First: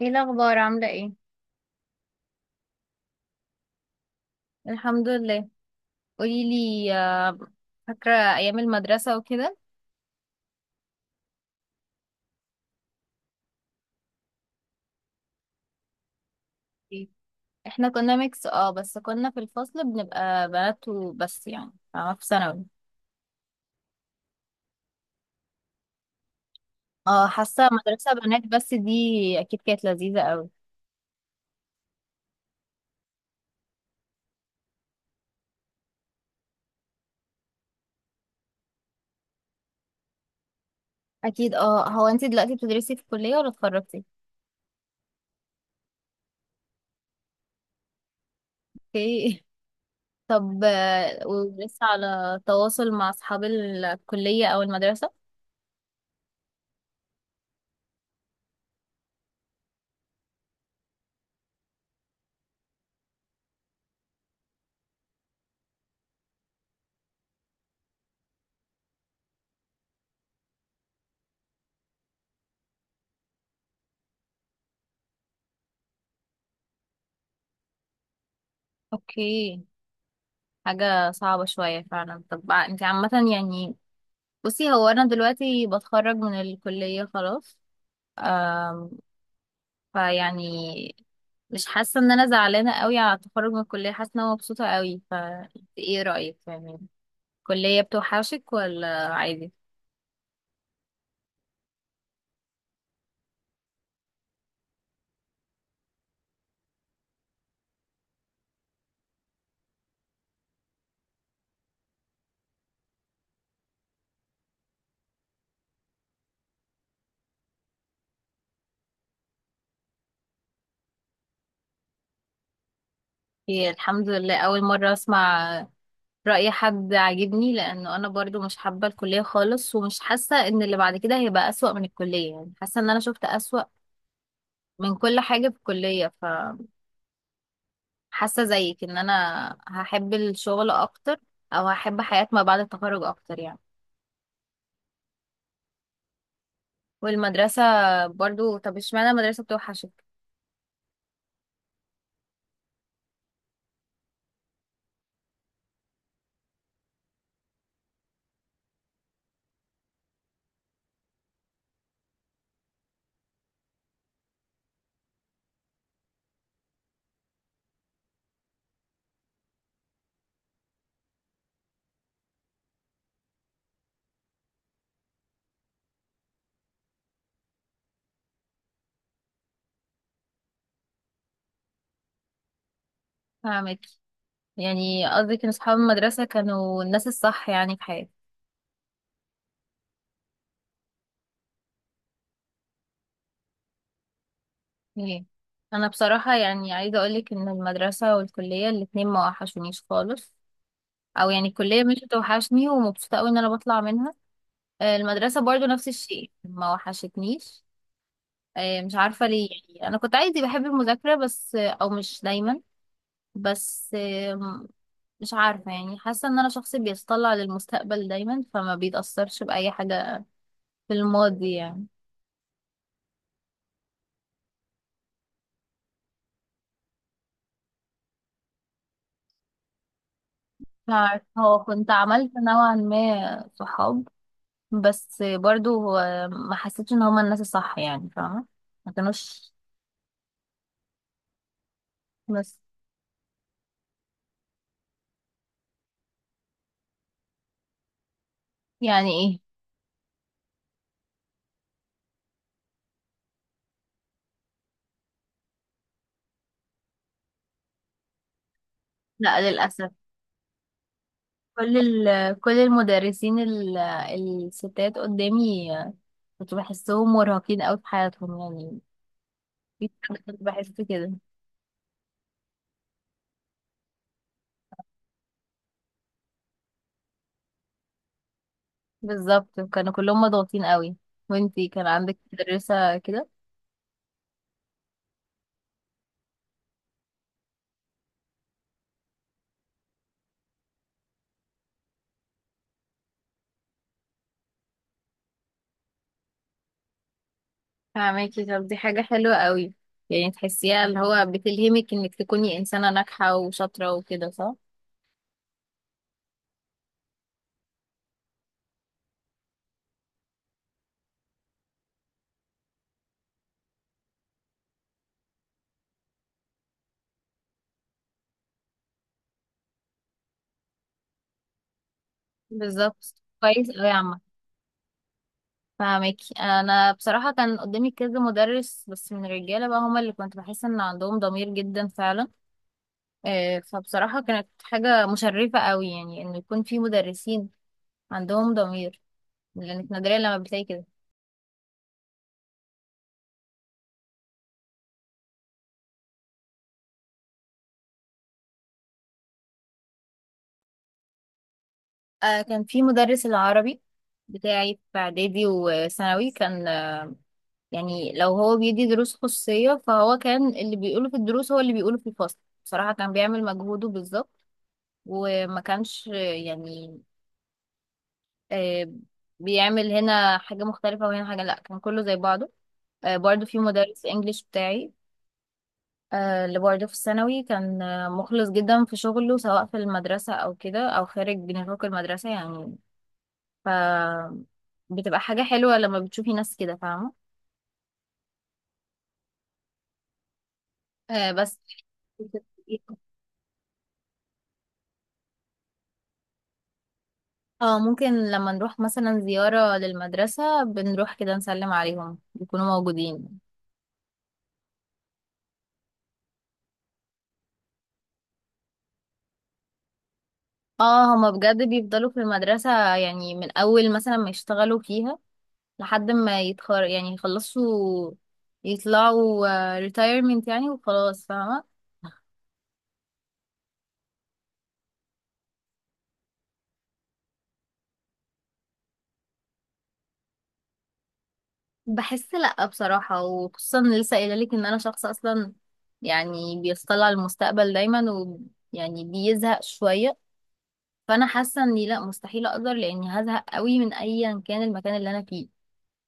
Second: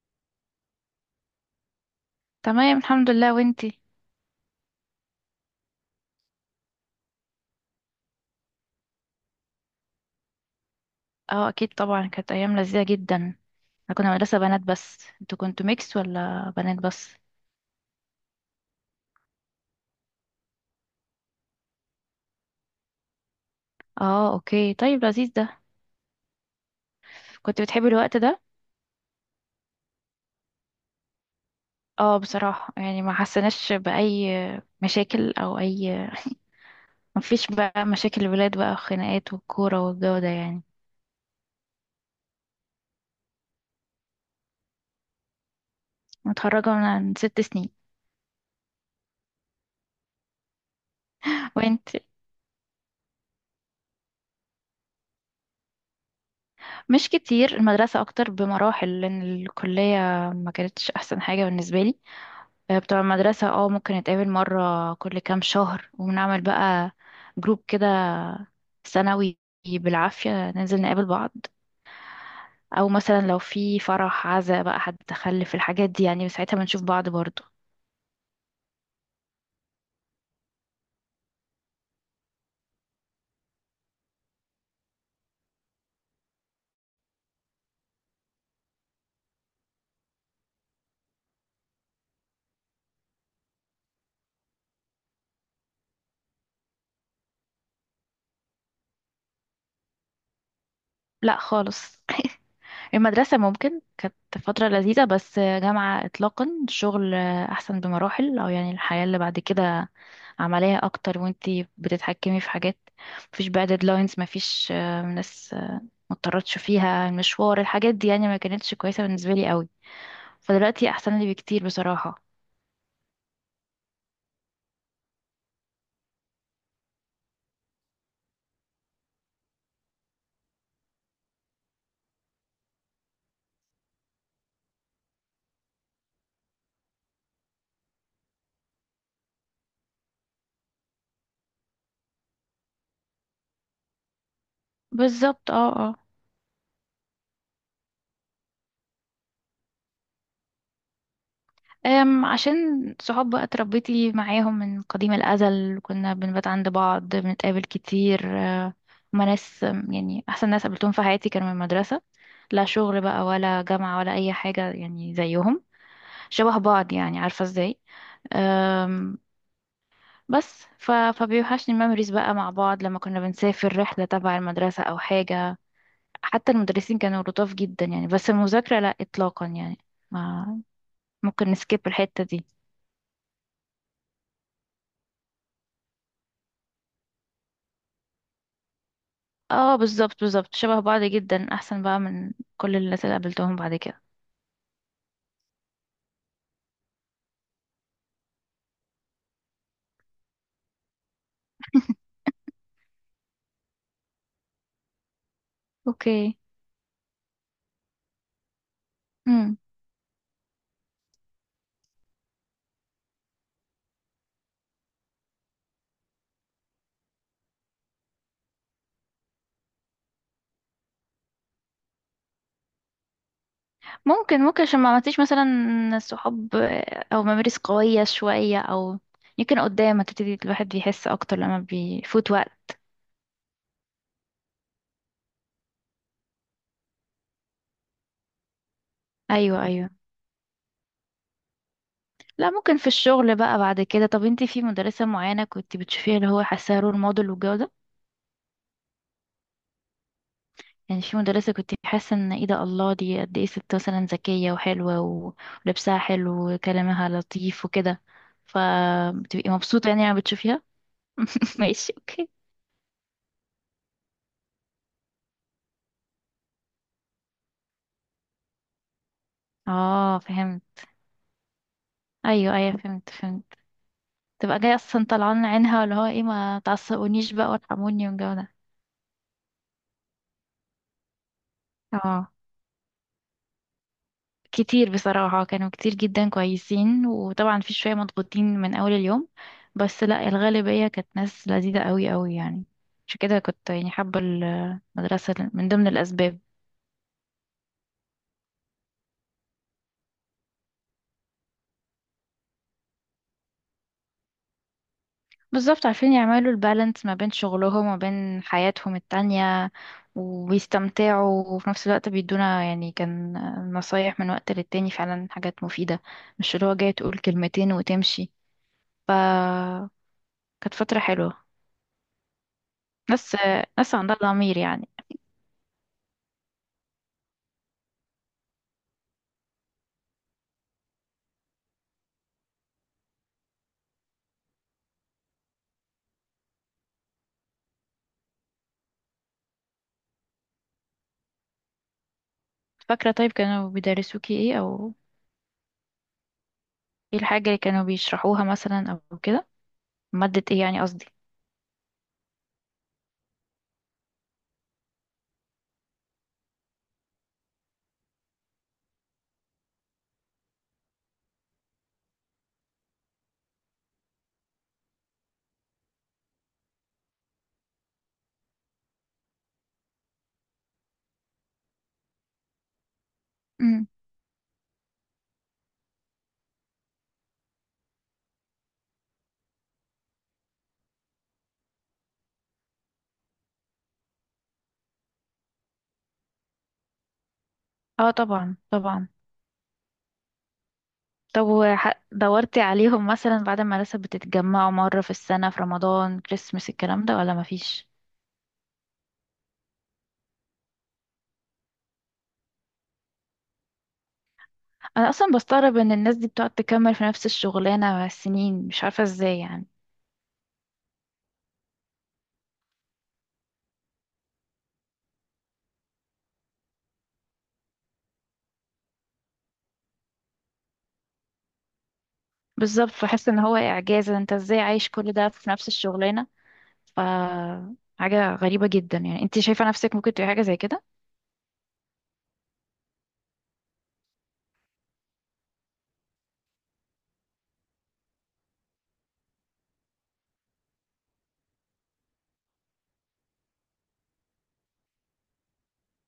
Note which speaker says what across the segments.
Speaker 1: ايه الاخبار عامله ايه؟
Speaker 2: تمام، الحمد لله. وانتي؟
Speaker 1: الحمد لله. قولي لي، فاكرة أيام المدرسة وكده؟
Speaker 2: اه، اكيد طبعا كانت ايام لذيذه جدا. احنا كنا مدرسه بنات، بس انتوا كنتوا ميكس ولا بنات
Speaker 1: إيه؟
Speaker 2: بس؟
Speaker 1: احنا كنا ميكس اه بس كنا في الفصل بنبقى بنات وبس، يعني فاهمة، في ثانوي.
Speaker 2: اه، اوكي. طيب، لذيذ ده.
Speaker 1: اه
Speaker 2: كنت
Speaker 1: حاسة
Speaker 2: بتحبي
Speaker 1: مدرسة
Speaker 2: الوقت ده؟
Speaker 1: بنات بس دي. أكيد كانت لذيذة أوي.
Speaker 2: اه، بصراحه يعني ما حسناش باي مشاكل او اي. ما فيش بقى مشاكل الولاد، بقى خناقات والكوره والجو ده يعني.
Speaker 1: أكيد اه. هو انتي دلوقتي بتدرسي في الكلية ولا اتخرجتي؟
Speaker 2: متخرجه من 6 سنين.
Speaker 1: اوكي. طب ولسه
Speaker 2: وانت؟
Speaker 1: على تواصل مع أصحاب الكلية أو المدرسة؟
Speaker 2: مش كتير، المدرسه اكتر بمراحل لان الكليه ما كانتش احسن حاجه بالنسبه لي. بتوع المدرسة اه ممكن نتقابل مرة كل كام شهر ونعمل بقى جروب كده سنوي. بالعافية ننزل نقابل بعض، أو مثلا لو في فرح عزا بقى حد تخلف الحاجات دي يعني ساعتها بنشوف بعض برضو.
Speaker 1: اوكي. حاجة صعبة شوية فعلا. طب انتي عامة يعني، بصي هو انا دلوقتي بتخرج من الكلية خلاص. آم، فيعني مش حاسة ان انا زعلانة قوي على التخرج من الكلية، حاسة ان انا مبسوطة قوي. ف ايه رأيك يعني، الكلية بتوحشك ولا عادي؟
Speaker 2: لا خالص. المدرسة ممكن كانت فترة لذيذة، بس جامعة إطلاقا. الشغل أحسن بمراحل، أو يعني الحياة اللي بعد كده عملية أكتر، وانتي بتتحكمي في حاجات. مفيش بقى ديدلاينز، مفيش ناس ما اضطرتش فيها المشوار، الحاجات دي يعني ما كانتش كويسة بالنسبة لي قوي. فدلوقتي احسن لي بكتير بصراحة.
Speaker 1: هي الحمد لله اول مرة اسمع رأي حد عاجبني، لانه انا برضو مش حابة الكلية خالص، ومش حاسة ان اللي بعد كده هيبقى اسوأ من الكلية. يعني حاسة ان انا شفت اسوأ من كل حاجة في الكلية. حاسة زيك ان انا هحب الشغل اكتر، او هحب حياة ما بعد التخرج اكتر يعني.
Speaker 2: بالظبط، اه اه.
Speaker 1: والمدرسة برضو، طب اشمعنى المدرسة بتوحشك؟
Speaker 2: عشان صحاب بقى اتربيتي معاهم من قديم الأزل، كنا بنبات عند بعض، بنتقابل كتير. هما ناس يعني أحسن ناس قابلتهم في حياتي كانوا من المدرسة. لا شغل بقى ولا جامعة ولا أي حاجة يعني زيهم، شبه بعض، يعني عارفة ازاي. أم، بس فبيوحشني الميموريز بقى مع بعض، لما كنا بنسافر رحلة تبع المدرسة أو حاجة. حتى المدرسين كانوا لطاف جدا يعني، بس المذاكرة لا إطلاقا يعني ما ممكن نسكيب الحتة دي.
Speaker 1: فاهمك. يعني قصدك ان اصحاب المدرسة كانوا الناس الصح يعني في حياتي.
Speaker 2: اه بالظبط بالظبط، شبه بعض جدا، أحسن بقى من كل الناس اللي قابلتهم بعد كده.
Speaker 1: ايه، انا بصراحة يعني عايزة اقولك ان المدرسة والكلية الاتنين ما وحشونيش خالص. او يعني الكلية مش بتوحشني، ومبسوطة اوي ان انا بطلع منها. المدرسة برضو نفس الشيء
Speaker 2: اوكي.
Speaker 1: ما وحشتنيش. مش عارفة ليه.
Speaker 2: مم.
Speaker 1: يعني انا كنت عادي بحب المذاكرة بس او مش دايما. بس مش عارفة. يعني حاسة ان انا شخص بيتطلع للمستقبل دايما، فما بيتأثرش بأي حاجة في الماضي يعني.
Speaker 2: ممكن عشان ما عملتيش مثلا صحاب، أو ممارس قوية شوية، أو يمكن قدام هتبتدي الواحد
Speaker 1: مش
Speaker 2: بيحس
Speaker 1: عارفة،
Speaker 2: أكتر لما
Speaker 1: هو كنت
Speaker 2: بيفوت
Speaker 1: عملت
Speaker 2: وقت.
Speaker 1: نوعا ما صحاب بس برضو هو ما حسيتش ان هما الناس الصح، يعني فاهمة، ما كانوش
Speaker 2: أيوه أيوه. لا
Speaker 1: بس.
Speaker 2: ممكن في الشغل بقى بعد كده. طب انتي في مدرسة معينة كنت بتشوفيها اللي هو حاساها رول موديل والجو ده؟
Speaker 1: يعني ايه،
Speaker 2: يعني في مدرسة كنت حاسة ان ايه ده الله، دي قد ايه ست مثلا ذكية وحلوة ولبسها حلو وكلامها لطيف وكده،
Speaker 1: لا
Speaker 2: فبتبقي مبسوطة
Speaker 1: للأسف.
Speaker 2: يعني لما بتشوفيها.
Speaker 1: كل
Speaker 2: ماشي، اوكي.
Speaker 1: كل المدرسين الستات قدامي، كنت بحسهم مرهقين قوي في حياتهم يعني. في-
Speaker 2: اه
Speaker 1: كنت بحس
Speaker 2: فهمت.
Speaker 1: كده.
Speaker 2: ايوه ايوه فهمت فهمت. تبقى جاية اصلا طلعان عينها اللي هو ايه، ما تعصبونيش بقى وارحموني والجو ده.
Speaker 1: بالظبط كانوا كلهم مضغوطين قوي. وانتي كان عندك
Speaker 2: اه،
Speaker 1: مدرسة كده؟
Speaker 2: كتير بصراحة. كانوا كتير جدا كويسين، وطبعا في شوية مضغوطين من أول اليوم، بس لا الغالبية كانت ناس لذيذة قوي قوي يعني. عشان كده كنت يعني حابة المدرسة من ضمن الأسباب.
Speaker 1: فاهماكي. طب دي حاجة حلوة قوي، يعني تحسيها اللي هو بتلهمك انك تكوني انسانة ناجحة وشاطرة وكده، صح؟
Speaker 2: بالظبط، عارفين يعملوا البالانس ما بين شغلهم وما بين حياتهم التانية، وبيستمتعوا وفي نفس الوقت بيدونا يعني كان نصايح من وقت للتاني، فعلا حاجات مفيدة. مش اللي هو جاي تقول كلمتين وتمشي. فكانت فترة حلوة.
Speaker 1: بالظبط.
Speaker 2: ناس
Speaker 1: كويس قوي يا
Speaker 2: ناس عندها
Speaker 1: عم.
Speaker 2: ضمير يعني.
Speaker 1: فاهماكي. انا بصراحة كان قدامي كذا مدرس بس من الرجالة بقى، هما اللي كنت بحس ان عندهم ضمير جدا فعلا. فبصراحة كانت حاجة مشرفة قوي يعني، انه يكون في مدرسين عندهم ضمير، لانك نادرا لما بتلاقي كده.
Speaker 2: فاكرة طيب كانوا بيدرسوكي ايه، او ايه الحاجة اللي كانوا بيشرحوها مثلا او كده، مادة ايه يعني قصدي؟
Speaker 1: آه كان في مدرس العربي بتاعي في إعدادي وثانوي، كان آه، يعني لو هو بيدي دروس خصوصية فهو كان اللي بيقوله في الدروس هو اللي بيقوله في الفصل. بصراحة كان بيعمل مجهوده بالظبط. وما كانش آه بيعمل هنا حاجة مختلفة وهنا حاجة، لأ كان كله زي بعضه. آه برضه في
Speaker 2: امم.
Speaker 1: مدرس إنجليش بتاعي، آه اللي برضه في الثانوي، كان مخلص جدا في شغله سواء في المدرسة أو كده أو خارج نطاق المدرسة يعني. ف بتبقى حاجة حلوة لما بتشوفي ناس كده، فاهمة.
Speaker 2: اه طبعا طبعا.
Speaker 1: آه
Speaker 2: طب
Speaker 1: بس.
Speaker 2: دورتي عليهم مثلا بعد ما لسه بتتجمعوا مرة في السنة في رمضان كريسمس الكلام ده ولا
Speaker 1: اه
Speaker 2: مفيش؟
Speaker 1: ممكن لما نروح مثلا زيارة للمدرسة بنروح كده نسلم عليهم، بيكونوا موجودين.
Speaker 2: انا اصلا بستغرب ان الناس دي بتقعد تكمل في نفس الشغلانة سنين، مش عارفة ازاي يعني.
Speaker 1: اه هما بجد بيفضلوا في المدرسة، يعني من أول مثلا ما يشتغلوا فيها لحد ما يتخر، يعني يخلصوا يطلعوا، retirement يعني، وخلاص فاهمة.
Speaker 2: بالظبط، بحس ان هو اعجاز، انت ازاي عايش كل ده في نفس الشغلانة؟ ف حاجة غريبة جدا يعني، انت شايفة نفسك ممكن تبقى حاجة زي كده؟
Speaker 1: بحس لأ بصراحة، وخصوصا إن لسه قايلة لك إن أنا شخص أصلا يعني بيطلع المستقبل دايما، ويعني بيزهق شوية. فأنا حاسة إني لأ مستحيل أقدر، لأني هزهق قوي من أيا كان المكان اللي أنا فيه،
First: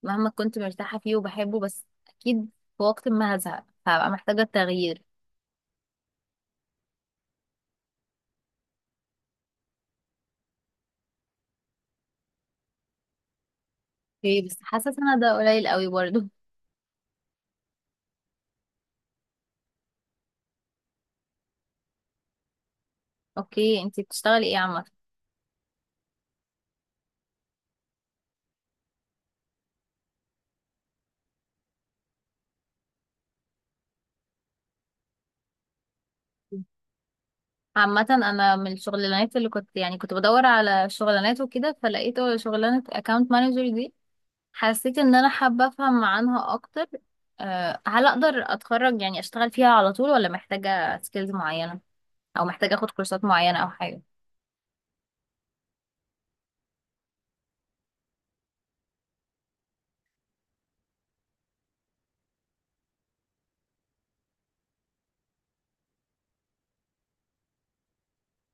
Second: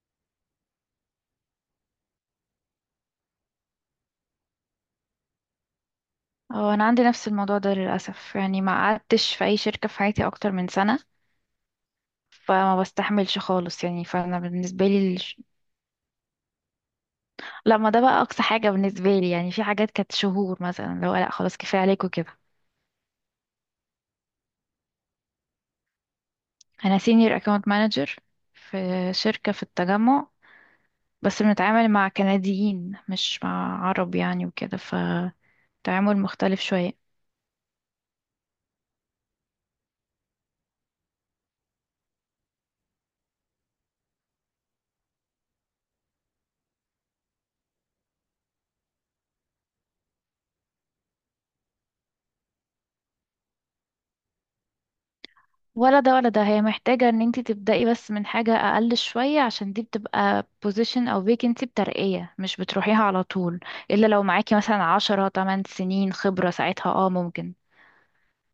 Speaker 1: مهما كنت مرتاحة فيه وبحبه، بس أكيد في وقت ما هزهق، فهبقى محتاجة تغيير.
Speaker 2: اه انا عندي نفس الموضوع ده للاسف يعني، ما قعدتش في اي شركه في حياتي اكتر من سنه، فما بستحملش خالص يعني، فانا
Speaker 1: اوكي بس
Speaker 2: بالنسبه
Speaker 1: حاسة
Speaker 2: لي
Speaker 1: أنا ده قليل قوي برضه.
Speaker 2: لا ما ده بقى اقصى حاجه بالنسبه لي يعني، في حاجات كانت شهور مثلا. لو لا خلاص كفايه عليكم كده.
Speaker 1: اوكي، انتي بتشتغلي ايه عامة؟
Speaker 2: انا سينيور اكاونت مانجر في شركه في التجمع، بس بنتعامل مع كنديين مش مع عرب يعني، وكده فتعامل مختلف شويه.
Speaker 1: عامة أنا من الشغلانات اللي كنت يعني كنت بدور على شغلانات وكده، فلقيت شغلانة account manager دي، حسيت ان انا حابة افهم عنها اكتر. أه هل اقدر اتخرج يعني اشتغل فيها على طول، ولا محتاجة سكيلز معينة، او محتاجة اخد كورسات معينة او حاجة؟
Speaker 2: ولا ده ولا ده، هي محتاجة ان انتي تبدأي بس من حاجة اقل شوية، عشان دي بتبقى position او vacancy بترقية، مش بتروحيها على طول. الا لو معاكي مثلا 10 8 سنين خبرة، ساعتها اه ممكن،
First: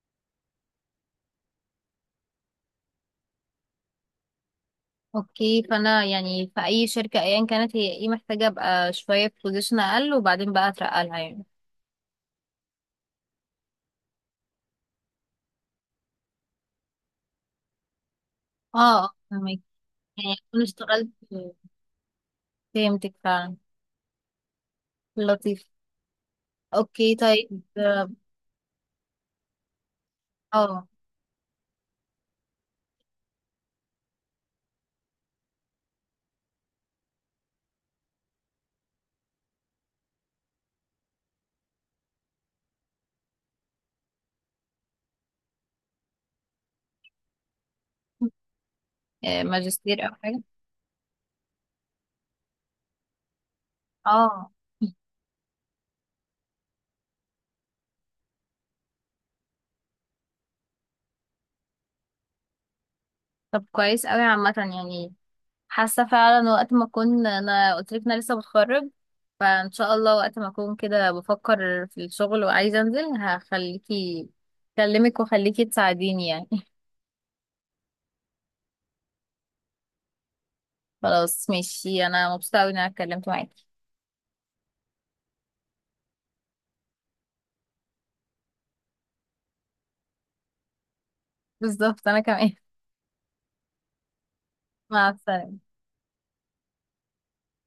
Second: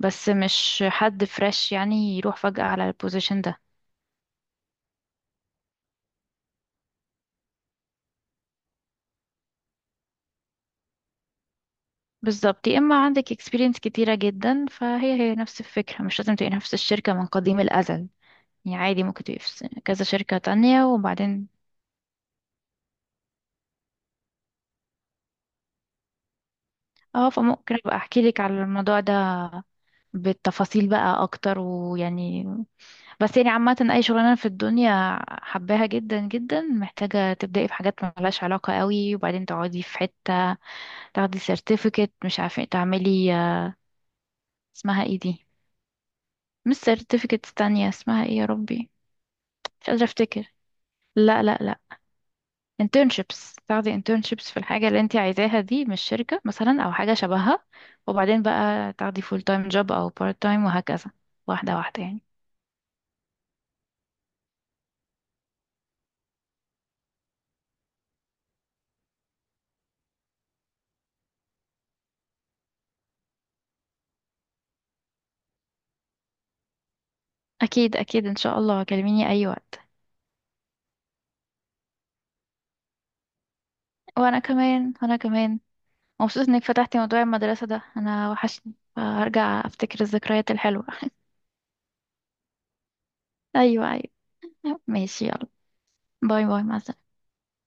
Speaker 2: بس مش حد فريش يعني يروح فجأة على البوزيشن ده.
Speaker 1: اوكي. فانا يعني في اي شركة ايا كانت، هي ايه، محتاجة ابقى شوية في بوزيشن اقل وبعدين بقى اترقى لها يعني.
Speaker 2: بالظبط، يا اما عندك experience كتيرة جدا فهي هي نفس الفكرة، مش لازم تبقي نفس الشركة من قديم الأزل. يعني
Speaker 1: اه،
Speaker 2: عادي ممكن تبقي في
Speaker 1: فهمك.
Speaker 2: كذا
Speaker 1: يعني
Speaker 2: شركة
Speaker 1: اكون
Speaker 2: تانية
Speaker 1: اشتغلت.
Speaker 2: وبعدين.
Speaker 1: فهمتك فعلا. لطيف. اوكي
Speaker 2: اه،
Speaker 1: طيب.
Speaker 2: فممكن ابقى احكي لك على الموضوع ده
Speaker 1: اه،
Speaker 2: بالتفاصيل بقى اكتر ويعني، بس يعني عامة أي شغلانة في الدنيا حباها جدا جدا محتاجة تبدأي في حاجات ملهاش علاقة قوي، وبعدين تقعدي في حتة تاخدي سيرتيفيكت، مش عارفة إيه، تعملي اسمها ايه دي؟ مش سيرتيفيكت، تانية اسمها ايه يا ربي؟ مش قادرة
Speaker 1: ماجستير او حاجة؟
Speaker 2: افتكر. لا لا لا، internships. تاخدي
Speaker 1: اه.
Speaker 2: internships في الحاجة اللي انت عايزاها دي من الشركة مثلا أو حاجة شبهها، وبعدين بقى تاخدي full time job أو part time وهكذا. واحدة واحدة يعني.
Speaker 1: طب كويس قوي عامة يعني. حاسه فعلا وقت ما اكون، انا قلت لك انا لسه بتخرج، فان شاء الله وقت ما اكون كده بفكر في الشغل وعايزه انزل، هخليكي اكلمك واخليكي تساعديني يعني.
Speaker 2: أكيد أكيد، إن شاء الله كلميني أي وقت.
Speaker 1: خلاص ماشي. انا مبسوطه قوي ان انا اتكلمت معاكي.
Speaker 2: وأنا كمان وأنا كمان، مبسوط انك فتحتي موضوع المدرسة ده، انا وحشني هرجع افتكر الذكريات الحلوة.
Speaker 1: بالظبط انا كمان.
Speaker 2: ايوه ايوه.
Speaker 1: مع
Speaker 2: ماشي، يلا.
Speaker 1: السلامه.
Speaker 2: باي باي، مع السلامة.